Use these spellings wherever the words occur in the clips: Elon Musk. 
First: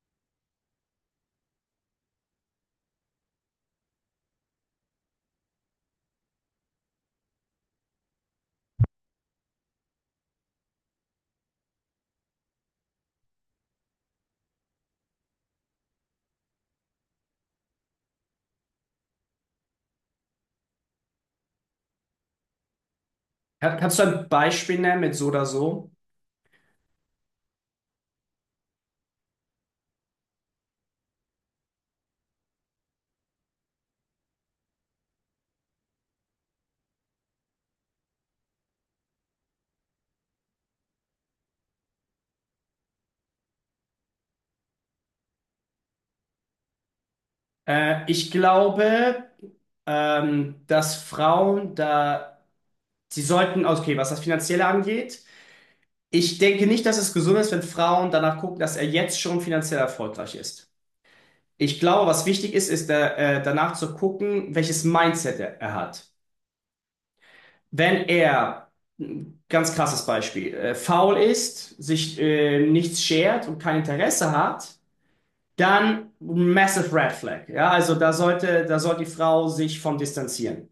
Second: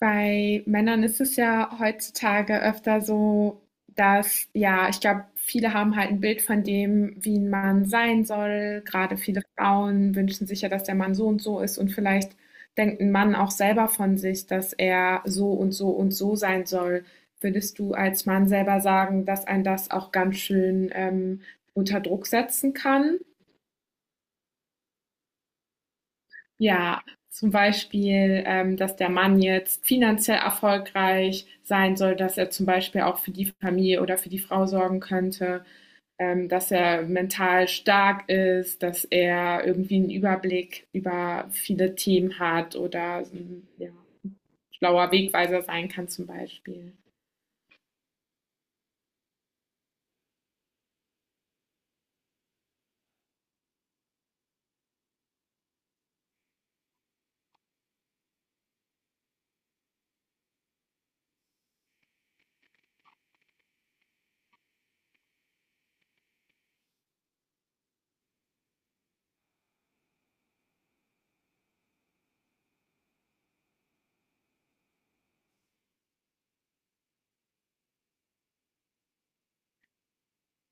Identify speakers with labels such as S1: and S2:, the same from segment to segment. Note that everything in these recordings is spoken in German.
S1: Bei Männern ist es ja heutzutage öfter so, dass, ja, ich glaube, viele haben halt ein Bild von dem, wie ein Mann sein soll. Gerade viele Frauen wünschen sich ja, dass der Mann so und so ist, und vielleicht denkt ein Mann auch selber von sich, dass er so und so und so sein soll. Würdest du als Mann selber sagen, dass ein das auch ganz schön, unter Druck setzen kann?
S2: Kannst du ein Beispiel nennen mit so oder so?
S1: Ja, zum Beispiel, dass der Mann jetzt finanziell erfolgreich sein soll, dass er zum Beispiel auch für die Familie oder für die Frau sorgen könnte, dass er mental stark ist, dass er irgendwie einen Überblick über viele Themen hat oder ja, schlauer Wegweiser sein kann zum Beispiel.
S2: Ich glaube, dass Frauen da, sie sollten, okay, was das Finanzielle angeht, ich denke nicht, dass es gesund ist, wenn Frauen danach gucken, dass er jetzt schon finanziell erfolgreich ist. Ich glaube, was wichtig ist, ist da, danach zu gucken, welches Mindset er hat. Wenn er, ein ganz krasses Beispiel, faul ist, sich nichts schert und kein Interesse hat, dann massive Red Flag. Ja, also da sollte, da soll die Frau sich von distanzieren.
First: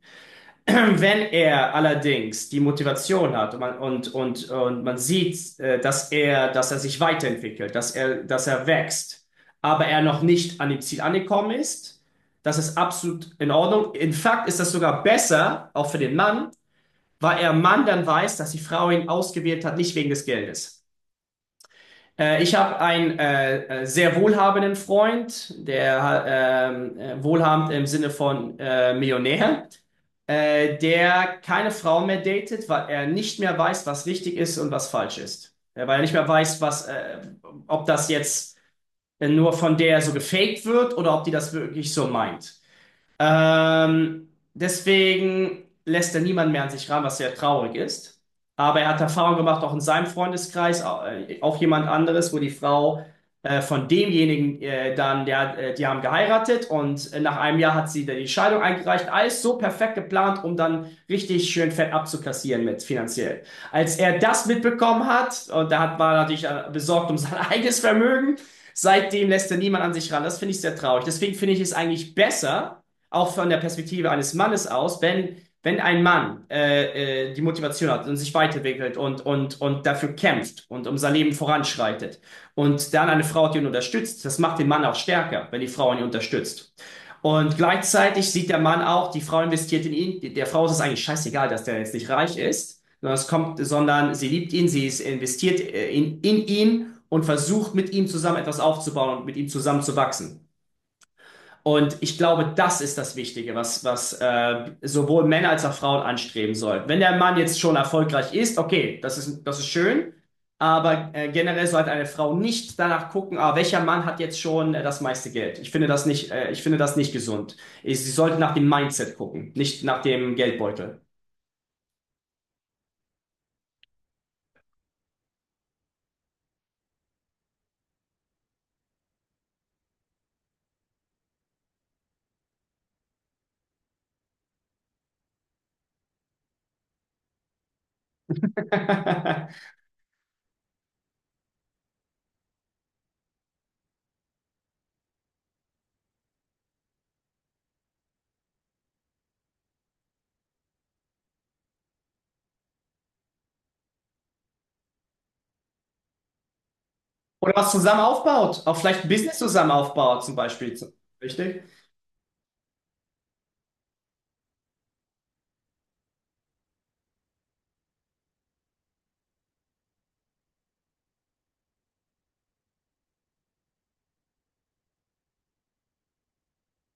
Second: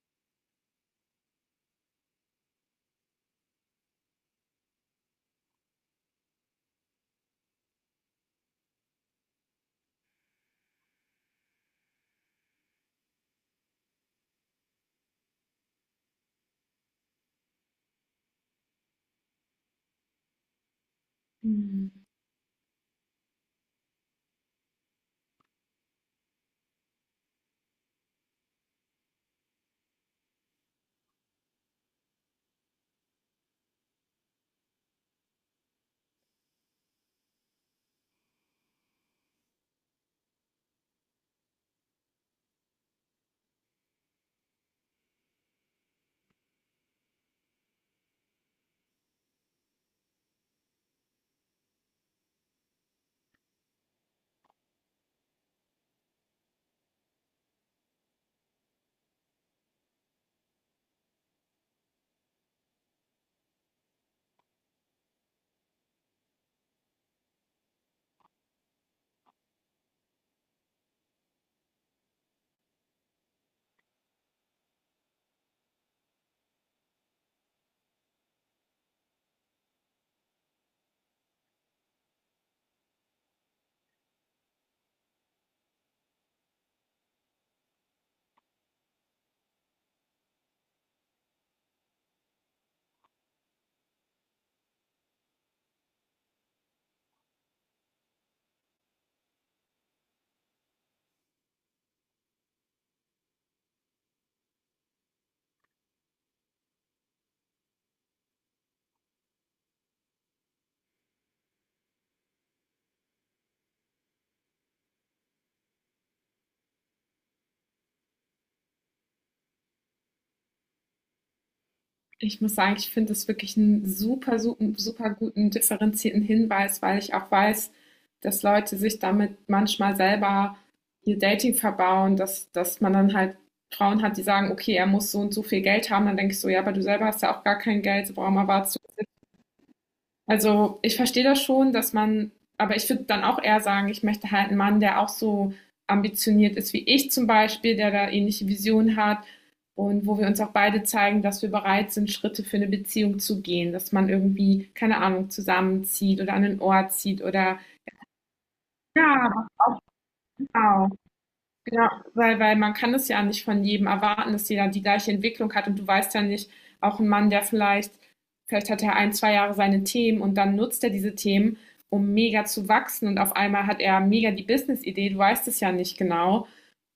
S2: Wenn er allerdings die Motivation hat und und man sieht, dass er sich weiterentwickelt, dass er wächst, aber er noch nicht an dem Ziel angekommen ist, das ist absolut in Ordnung. In Fakt ist das sogar besser, auch für den Mann, weil er Mann dann weiß, dass die Frau ihn ausgewählt hat, nicht wegen des Geldes.
S1: Mhm.
S2: Ich habe einen sehr wohlhabenden Freund, der wohlhabend im Sinne von Millionär, der keine Frau mehr datet, weil er nicht mehr weiß, was richtig ist und was falsch ist. Weil er nicht mehr weiß, ob das jetzt nur von der so gefaked wird oder ob die das wirklich so meint. Deswegen lässt er niemanden mehr an sich ran, was sehr traurig ist. Aber er hat Erfahrung gemacht, auch in seinem Freundeskreis, auch jemand anderes, wo die Frau von demjenigen die haben geheiratet und nach einem Jahr hat sie dann die Scheidung eingereicht. Alles so perfekt geplant, um dann richtig schön fett abzukassieren mit finanziell. Als er das mitbekommen hat, und da hat, war er natürlich besorgt um sein eigenes Vermögen, seitdem lässt er niemand an sich ran. Das finde ich sehr traurig. Deswegen finde ich es eigentlich besser, auch von der Perspektive eines Mannes aus, wenn ein Mann die Motivation hat und sich weiterentwickelt und dafür kämpft und um sein Leben voranschreitet und dann eine Frau hat, die ihn unterstützt, das macht den Mann auch stärker, wenn die Frau ihn unterstützt. Und gleichzeitig sieht der Mann auch, die Frau investiert in ihn, der Frau ist es eigentlich scheißegal, dass der jetzt nicht reich ist, sondern, es kommt, sondern sie liebt ihn, sie ist investiert in ihn und versucht mit ihm zusammen etwas aufzubauen und mit ihm zusammen zu wachsen. Und ich glaube, das ist das Wichtige, was sowohl Männer als auch Frauen anstreben sollten. Wenn der Mann jetzt schon erfolgreich ist, okay, das ist schön, aber generell sollte eine Frau nicht danach gucken, ah, welcher Mann hat jetzt schon das meiste Geld. Ich finde das nicht gesund. Ich, sie sollte nach dem Mindset gucken, nicht nach dem Geldbeutel.
S1: Ich muss sagen, ich finde es wirklich einen super, super, super guten, differenzierten Hinweis, weil ich auch weiß, dass Leute sich damit manchmal selber ihr Dating verbauen, dass, dass man dann halt Frauen hat, die sagen, okay, er muss so und so viel Geld haben. Dann denke ich so, ja, aber du selber hast ja auch gar kein Geld, warum erwartest, also, ich verstehe das schon, dass man, aber ich würde dann auch eher sagen, ich möchte halt einen Mann, der auch so ambitioniert ist wie ich zum Beispiel, der da ähnliche Visionen hat und wo wir uns auch beide zeigen, dass wir bereit sind, Schritte für eine Beziehung zu gehen, dass man irgendwie, keine Ahnung, zusammenzieht oder an einen Ort zieht
S2: Oder
S1: oder
S2: was zusammen aufbaut, auch vielleicht ein
S1: ja,
S2: Business zusammen aufbaut, zum Beispiel.
S1: auch,
S2: Richtig?
S1: ja, weil, weil man kann es ja nicht von jedem erwarten, dass jeder die gleiche Entwicklung hat, und du weißt ja nicht, auch ein Mann, der vielleicht, vielleicht hat er ein, zwei Jahre seine Themen und dann nutzt er diese Themen, um mega zu wachsen, und auf einmal hat er mega die Business-Idee, du weißt es ja nicht genau,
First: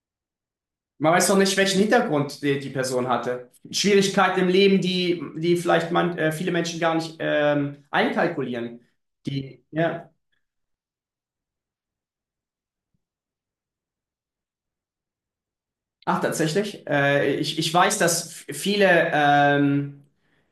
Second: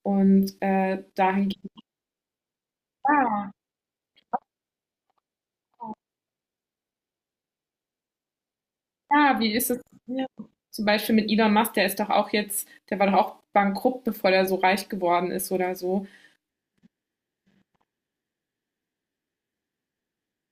S1: und
S2: Man weiß noch nicht,
S1: dahingehend,
S2: welchen Hintergrund die Person hatte.
S1: ja,
S2: Schwierigkeiten im Leben, die vielleicht man, viele Menschen gar nicht einkalkulieren.
S1: ja, wie
S2: Die,
S1: ist es,
S2: ja.
S1: ja. Zum Beispiel mit Elon Musk, der ist doch auch jetzt, der war doch auch bankrupt, bevor der so reich geworden ist oder so.
S2: Ach, tatsächlich. Ich weiß, dass viele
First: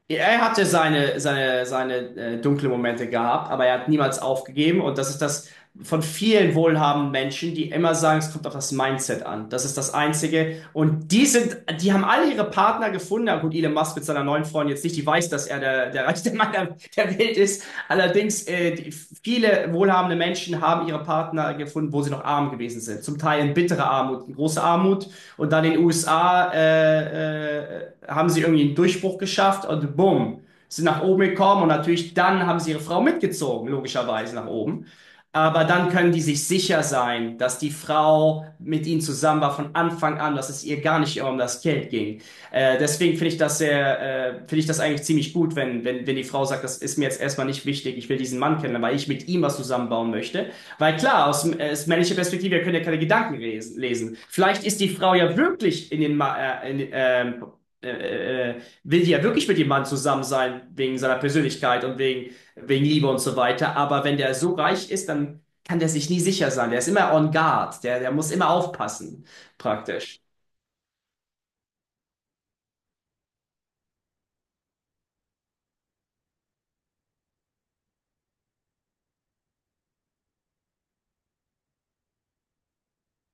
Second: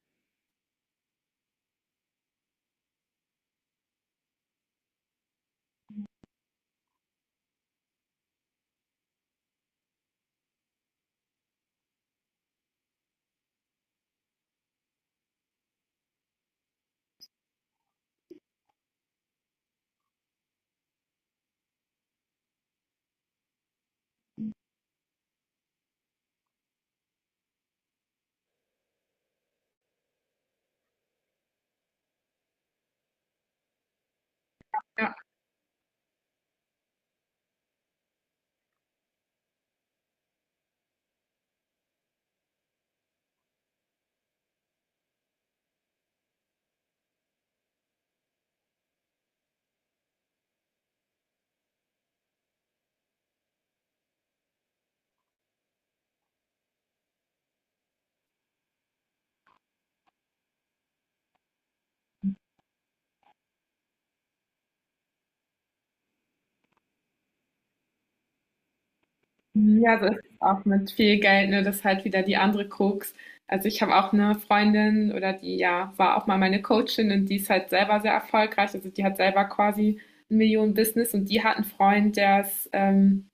S2: Er hatte seine dunklen Momente gehabt, aber er hat niemals aufgegeben. Und das ist das von vielen wohlhabenden Menschen, die immer sagen, es kommt auf das Mindset an. Das ist das Einzige. Und die haben alle ihre Partner gefunden. Na gut, Elon Musk mit seiner neuen Freundin jetzt nicht, die weiß, dass er der reichste Mann der Welt ist. Allerdings, viele wohlhabende Menschen haben ihre Partner gefunden, wo sie noch arm gewesen sind. Zum Teil in bitterer Armut, in großer Armut und dann in den USA haben sie irgendwie einen Durchbruch geschafft und bumm, sind nach oben gekommen und natürlich dann haben sie ihre Frau mitgezogen, logischerweise nach oben.
S1: Ja.
S2: Aber dann können die sich sicher sein, dass die Frau mit ihnen zusammen war von Anfang an, dass es ihr gar nicht immer um das Geld ging. Deswegen finde ich das sehr, finde ich das eigentlich ziemlich gut, wenn die Frau sagt, das ist mir jetzt erstmal nicht wichtig, ich will diesen Mann kennen, weil ich mit ihm was zusammenbauen möchte. Weil klar, aus männlicher Perspektive, wir können ja keine Gedanken lesen. Vielleicht ist die Frau ja wirklich in den, Ma in, will die ja wirklich mit dem Mann zusammen sein, wegen seiner Persönlichkeit und wegen Liebe und so weiter. Aber wenn der so reich ist, dann kann der sich nie sicher sein. Der ist immer on guard. Der muss immer aufpassen,
S1: Ja, so ist
S2: praktisch.
S1: es auch mit viel Geld, ne? Das ist halt wieder die andere Krux. Also ich habe auch eine Freundin, oder die ja war auch mal meine Coachin, und die ist halt selber sehr erfolgreich. Also die hat selber quasi ein Millionen-Business, und die hat einen Freund, der ist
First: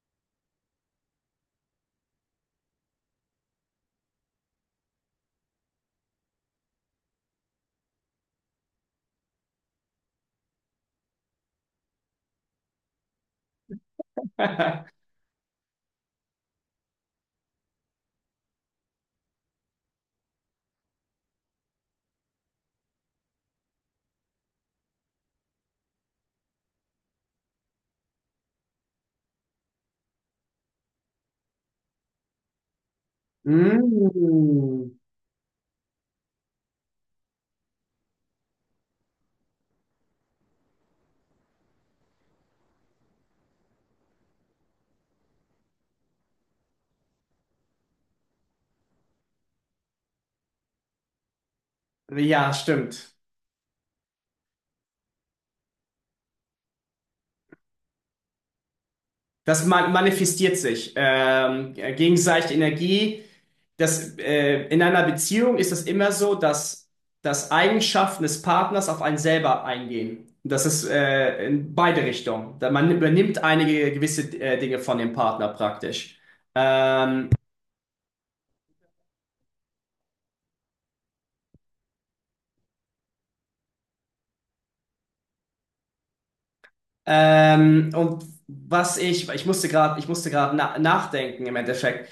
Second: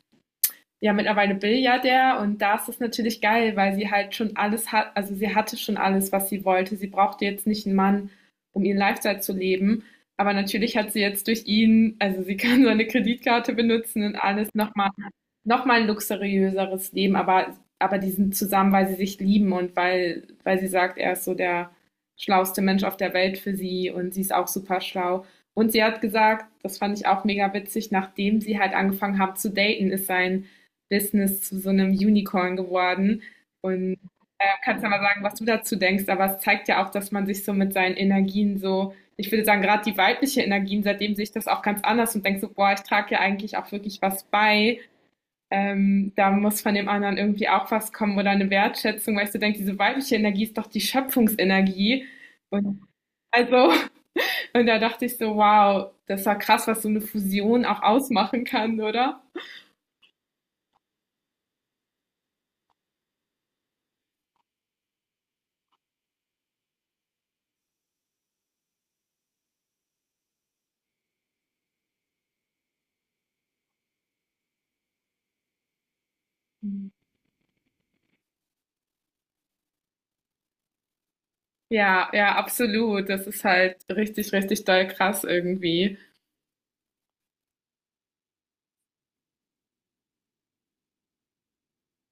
S1: ja, mittlerweile Milliardär, und da ist das natürlich geil, weil sie halt schon alles hat, also sie hatte schon alles, was sie wollte. Sie brauchte jetzt nicht einen Mann, um ihren Lifestyle zu leben. Aber natürlich hat sie jetzt durch ihn, also sie kann seine Kreditkarte benutzen und alles noch mal ein luxuriöseres Leben, aber die sind zusammen, weil sie sich lieben und weil, weil sie sagt, er ist so der schlauste Mensch auf der Welt für sie, und sie ist auch super schlau. Und sie hat gesagt, das fand ich auch mega witzig, nachdem sie halt angefangen haben zu daten, ist sein Business zu so einem Unicorn geworden. Und kannst ja
S2: Mm.
S1: mal sagen, was du dazu denkst, aber es zeigt ja auch, dass man sich so mit seinen Energien so, ich würde sagen, gerade die weibliche Energien, seitdem sehe ich das auch ganz anders und denke so, boah, ich trage ja eigentlich auch wirklich was bei. Da muss von dem anderen irgendwie auch was kommen oder eine Wertschätzung, weil ich so denke, diese weibliche Energie ist doch die Schöpfungsenergie.
S2: Ja,
S1: Und
S2: stimmt.
S1: also, und da dachte ich so, wow, das war krass, was so eine Fusion auch ausmachen kann, oder?
S2: Manifestiert sich. Gegenseitige Energie. In einer Beziehung ist es immer so, dass Eigenschaften des Partners auf einen selber eingehen. Das ist in beide Richtungen. Man übernimmt einige gewisse Dinge von dem Partner praktisch.
S1: Mhm.
S2: Ähm,
S1: Ja, ja, absolut. Das ist halt richtig, richtig doll krass irgendwie.
S2: und was ich musste gerade, ich musste gerade nachdenken im Endeffekt.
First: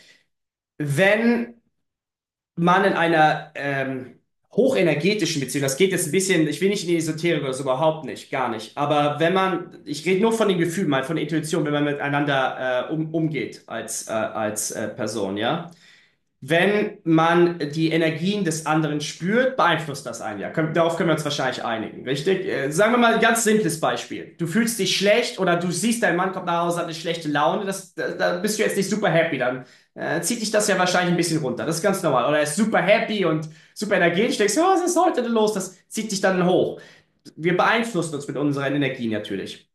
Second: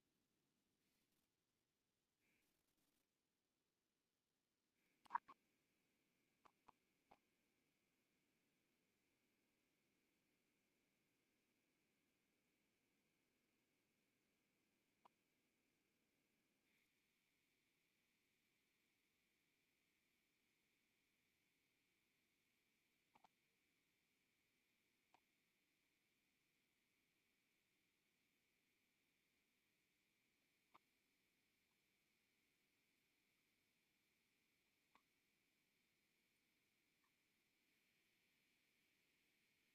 S2: Wenn man in einer hochenergetischen Beziehung, das geht jetzt ein bisschen, ich will nicht in die Esoterik oder so, überhaupt nicht, gar nicht. Aber wenn man, ich rede nur von den Gefühlen, mal von der Intuition, wenn man miteinander umgeht als Person, ja. Wenn man die Energien des anderen spürt, beeinflusst das einen ja. Darauf können wir uns wahrscheinlich einigen, richtig? Sagen wir mal ein ganz simples Beispiel. Du fühlst dich schlecht oder du siehst, dein Mann kommt nach Hause, hat eine schlechte Laune, da bist du jetzt nicht super happy, dann zieht dich das ja wahrscheinlich ein bisschen runter. Das ist ganz normal. Oder er ist super happy und super energetisch, denkst, ja, was ist heute denn los? Das zieht dich dann hoch. Wir beeinflussen uns mit unseren Energien natürlich.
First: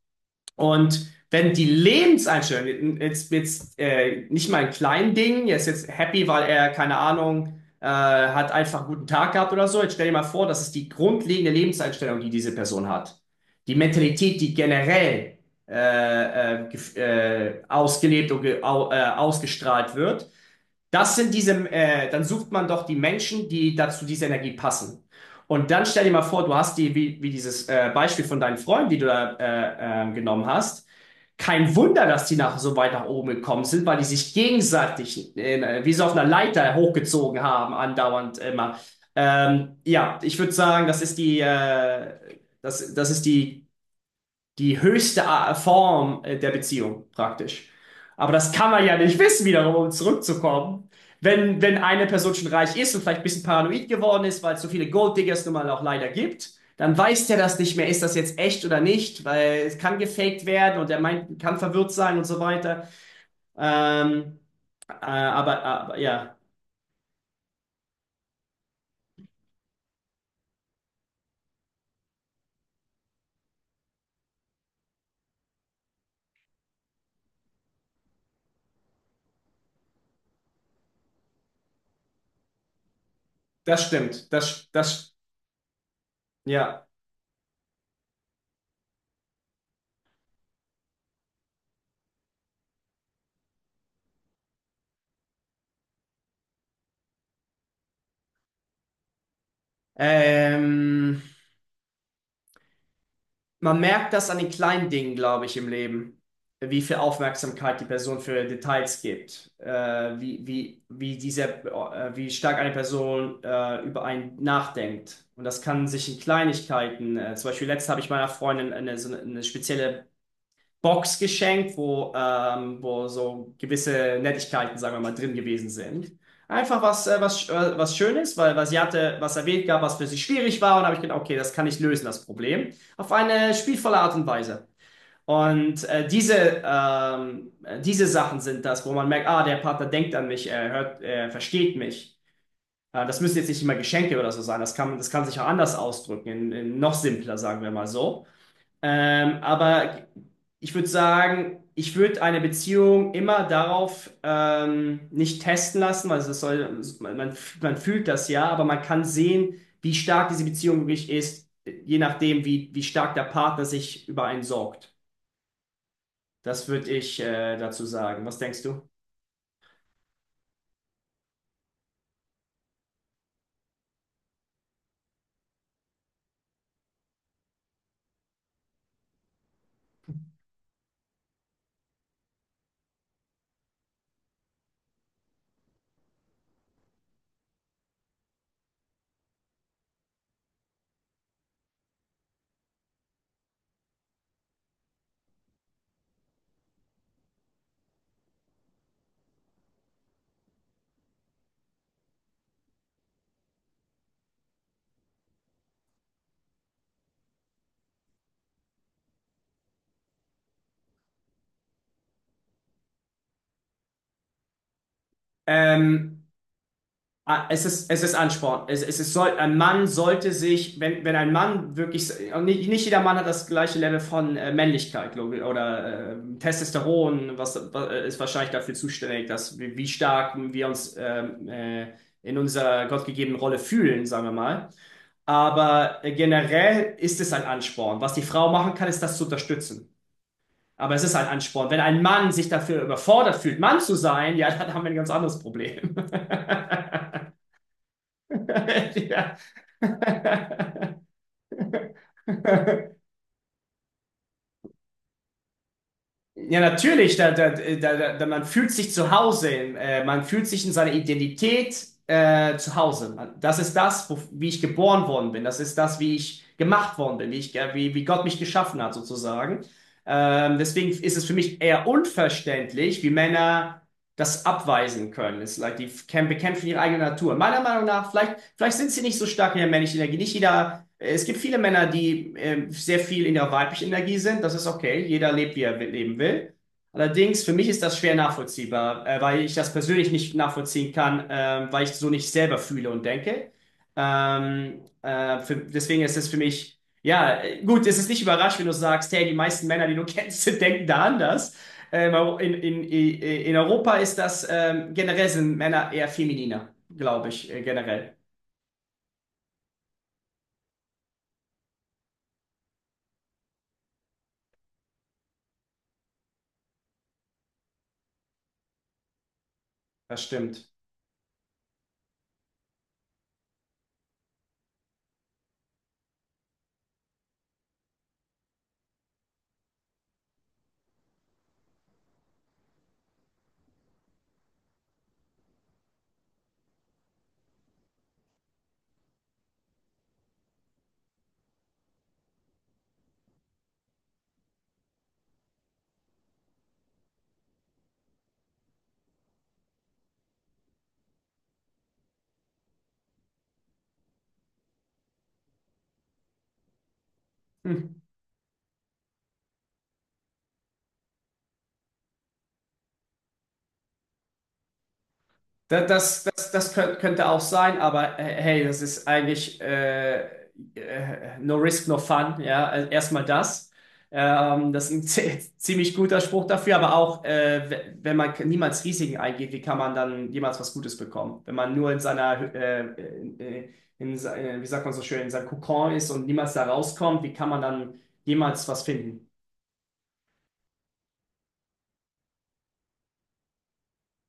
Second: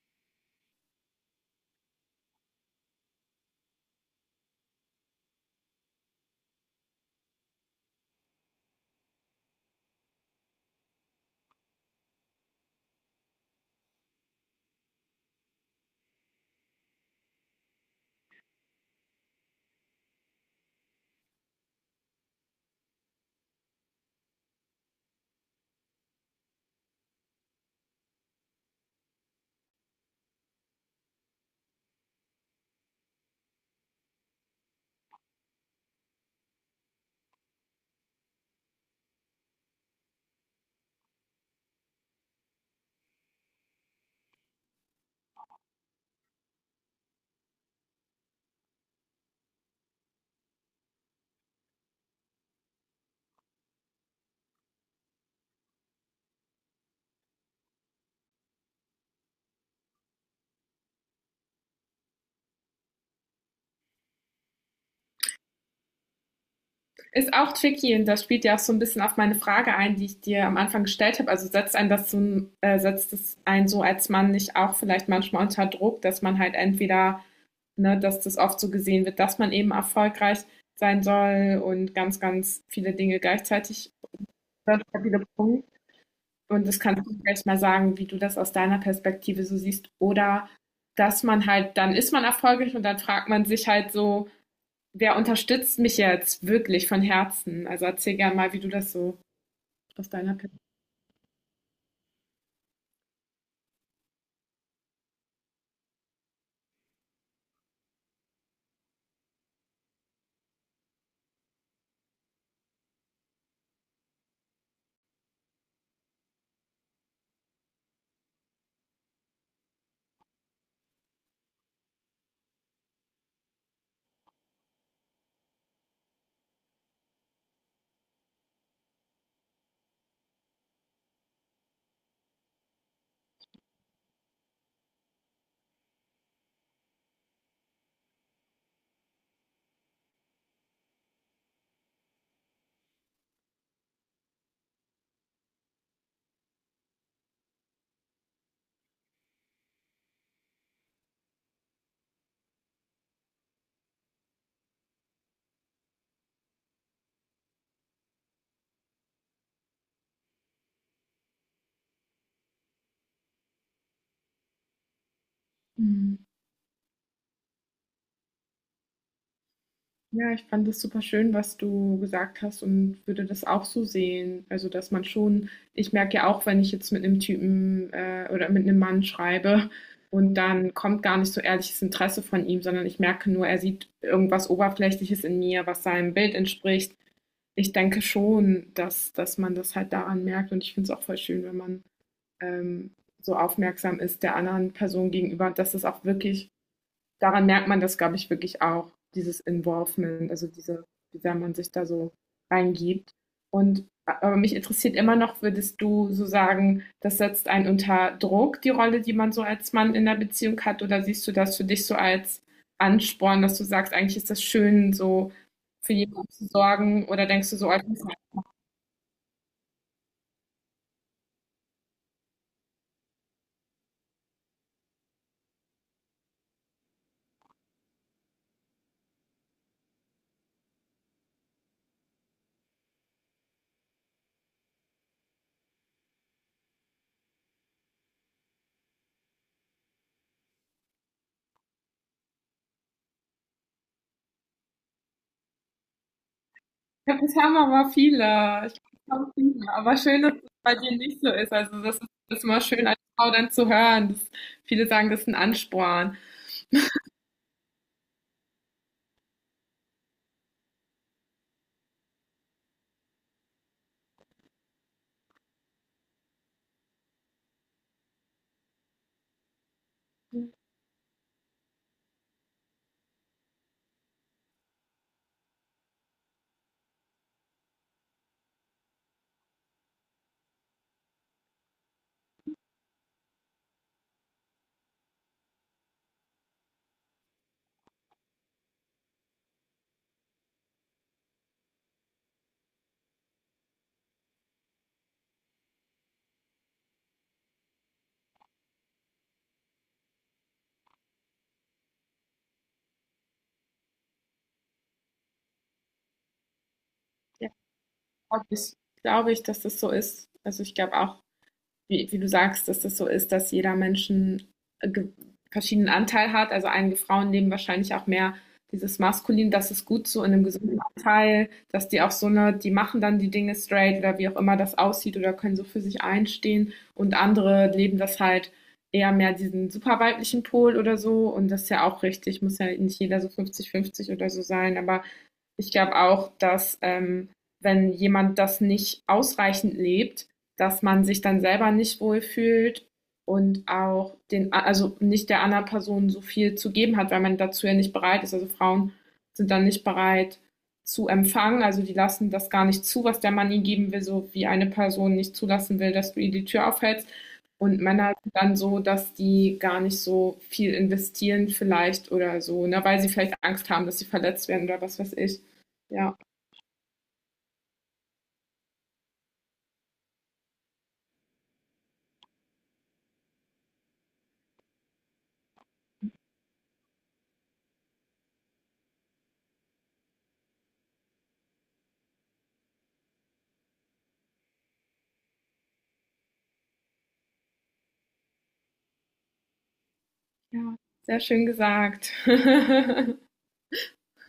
S2: Und wenn die Lebenseinstellung, jetzt nicht mal ein klein Ding, er ist jetzt happy, weil er, keine Ahnung, hat einfach einen guten Tag gehabt oder so. Jetzt stell dir mal vor, das ist die grundlegende Lebenseinstellung, die diese Person hat. Die Mentalität, die generell äh, ausgelebt und ge au ausgestrahlt wird. Das sind diese, dann sucht man doch die Menschen, die dazu diese Energie passen. Und dann stell dir mal vor, du hast wie dieses Beispiel von deinen Freunden, die du da genommen hast. Kein Wunder, dass die nach, so weit nach oben gekommen sind, weil die sich gegenseitig wie so auf einer Leiter hochgezogen haben, andauernd immer. Ja, ich würde sagen, das ist die höchste Form der Beziehung praktisch. Aber das kann man ja nicht wissen, wiederum, um zurückzukommen. Wenn eine Person schon reich ist und vielleicht ein bisschen paranoid geworden ist, weil es so viele Golddiggers nun mal auch leider gibt, dann weiß der das nicht mehr, ist das jetzt echt oder nicht, weil es kann gefaked werden und der meint, kann verwirrt sein und so weiter. Ähm, aber ja,
S1: Ist auch tricky, und das spielt ja auch so ein bisschen auf meine Frage ein, die ich dir am Anfang gestellt habe. Also setzt einen das so, setzt es einen so als Mann nicht auch vielleicht manchmal unter Druck, dass man halt entweder, ne, dass das oft so gesehen wird, dass man eben erfolgreich sein soll und ganz, ganz viele Dinge
S2: das
S1: gleichzeitig.
S2: stimmt. Das,
S1: Ganz
S2: das,
S1: stabile Punkt. Und das
S2: ja.
S1: kannst du vielleicht mal sagen, wie du das aus deiner Perspektive so siehst. Oder dass man halt, dann ist man erfolgreich und dann fragt man sich halt so, wer unterstützt mich jetzt wirklich von Herzen? Also erzähl gerne mal, wie du das so aus deiner Perspektive.
S2: Ähm, man merkt das an den kleinen Dingen, glaube ich, im Leben, wie viel Aufmerksamkeit die Person für Details gibt, wie stark eine Person über einen nachdenkt. Und das kann sich in Kleinigkeiten, zum Beispiel letztens habe ich meiner Freundin eine spezielle Box geschenkt, wo wo so gewisse Nettigkeiten, sagen wir mal, drin gewesen sind. Einfach was Schönes, weil sie hatte was erwähnt gab, was für sie schwierig war. Und habe ich gedacht, okay, das kann ich lösen, das Problem. Auf eine spielvolle Art und Weise. Und äh, diese, ähm, Diese Sachen sind das, wo man merkt, ah, der Partner denkt an mich, er hört, er versteht mich. Das müssen jetzt nicht immer Geschenke oder so sein. Das kann sich auch anders ausdrücken, in noch simpler, sagen wir mal so. Aber ich würde sagen, ich würde eine Beziehung immer darauf nicht testen lassen, weil es soll, man fühlt das ja, aber man kann sehen, wie stark diese Beziehung wirklich ist, je nachdem, wie stark der Partner sich über einen sorgt.
S1: Mhm.
S2: Das würde ich dazu sagen. Was denkst du?
S1: Ja, ich fand das super schön, was du gesagt hast, und würde das auch so sehen. Also, dass man schon, ich merke ja auch, wenn ich jetzt mit einem Typen oder mit einem Mann schreibe und dann kommt gar nicht so ehrliches Interesse von ihm, sondern ich merke nur, er sieht irgendwas Oberflächliches in mir, was seinem Bild entspricht. Ich denke schon, dass man das halt daran merkt, und ich finde es auch voll schön, wenn man ähm, so aufmerksam ist der anderen Person gegenüber, dass es auch wirklich, daran merkt man das, glaube ich, wirklich auch, dieses Involvement, also diese, wie sehr man sich da so reingibt. Und aber mich interessiert immer noch, würdest du so sagen, das setzt einen unter Druck, die Rolle, die man so als Mann in der Beziehung hat, oder siehst du das für dich so als Ansporn, dass du sagst, eigentlich ist das schön, so für
S2: Ähm,
S1: jemanden zu sorgen, oder denkst du so, oh, das
S2: Es
S1: ist?
S2: ist Ansporn. Ein Mann sollte sich, wenn ein Mann wirklich, und nicht, nicht jeder Mann hat das gleiche Level von Männlichkeit, glaube ich, oder Testosteron, was ist wahrscheinlich dafür zuständig, dass wir, wie stark wir uns in unserer gottgegebenen Rolle fühlen, sagen wir mal. Aber generell ist es ein Ansporn. Was die Frau machen kann, ist das zu unterstützen. Aber es ist ein Ansporn. Wenn ein Mann sich dafür überfordert fühlt, Mann zu sein, ja, dann haben wir ein ganz anderes Problem.
S1: Ja, das haben aber viele. Ich glaube, das haben
S2: ja.
S1: viele. Aber schön, dass es bei dir nicht so ist. Also das ist immer schön, als Frau dann zu hören. Das, viele sagen, das ist ein Ansporn.
S2: Ja, natürlich, man fühlt sich zu Hause, man fühlt sich in seiner Identität zu Hause. Man, das ist das, wie ich geboren worden bin, das ist das, wie ich gemacht worden bin, wie Gott mich geschaffen hat, sozusagen. Deswegen ist es für mich eher unverständlich, wie Männer das abweisen können. Es, ist like, die f- kämpfen kämpfen ihre eigene Natur. Meiner Meinung nach, vielleicht sind sie nicht so stark in der männlichen Energie. Nicht jeder. Es gibt viele Männer, die sehr viel in ihrer weiblichen Energie sind. Das ist okay. Jeder lebt, wie er leben will. Allerdings, für mich ist das schwer nachvollziehbar, weil ich das persönlich nicht nachvollziehen kann, weil ich so nicht selber fühle und denke. Deswegen ist es für mich, ja, gut, es ist nicht überraschend, wenn du sagst, hey, die meisten Männer, die du kennst, denken da anders. Ähm, in Europa ist das generell sind Männer eher femininer, glaube ich,
S1: Ja,
S2: generell.
S1: glaube ich, glaube ich, dass das so ist. Also ich glaube auch, wie, wie du sagst, dass das so ist, dass jeder Mensch einen äh, ge- verschiedenen Anteil hat. Also einige Frauen nehmen wahrscheinlich auch mehr dieses Maskulin, das ist gut
S2: Das
S1: so in einem
S2: stimmt.
S1: gesunden Anteil, dass die auch so eine, die machen dann die Dinge straight oder wie auch immer das aussieht oder können so für sich einstehen, und andere leben das halt eher mehr diesen super weiblichen Pol oder so, und das ist ja auch richtig, muss ja nicht jeder so 50-50 oder so sein, aber ich glaube auch, dass wenn jemand das nicht ausreichend lebt, dass man sich dann selber nicht wohlfühlt und auch den, also nicht der anderen Person so viel zu geben hat, weil man dazu ja nicht bereit ist. Also Frauen sind dann nicht bereit zu empfangen, also die lassen das gar nicht zu, was der Mann ihnen geben will, so wie eine Person nicht zulassen will, dass du ihr die Tür aufhältst. Und
S2: Hm.
S1: Männer sind dann so, dass die gar nicht so viel investieren vielleicht oder so, ne, weil sie vielleicht Angst haben, dass sie verletzt werden oder was weiß ich. Ja,
S2: Könnte auch sein, aber hey, das ist eigentlich no risk, no fun. Ja, also erstmal das. Das ist ein ziemlich guter Spruch dafür, aber auch, wenn man niemals Risiken eingeht, wie kann man dann jemals was Gutes bekommen? Wenn man nur in seiner, in, äh, wie sagt man so schön, in seinem Kokon ist und niemals da rauskommt, wie kann man dann jemals was finden?
S1: ja, sehr schön gesagt.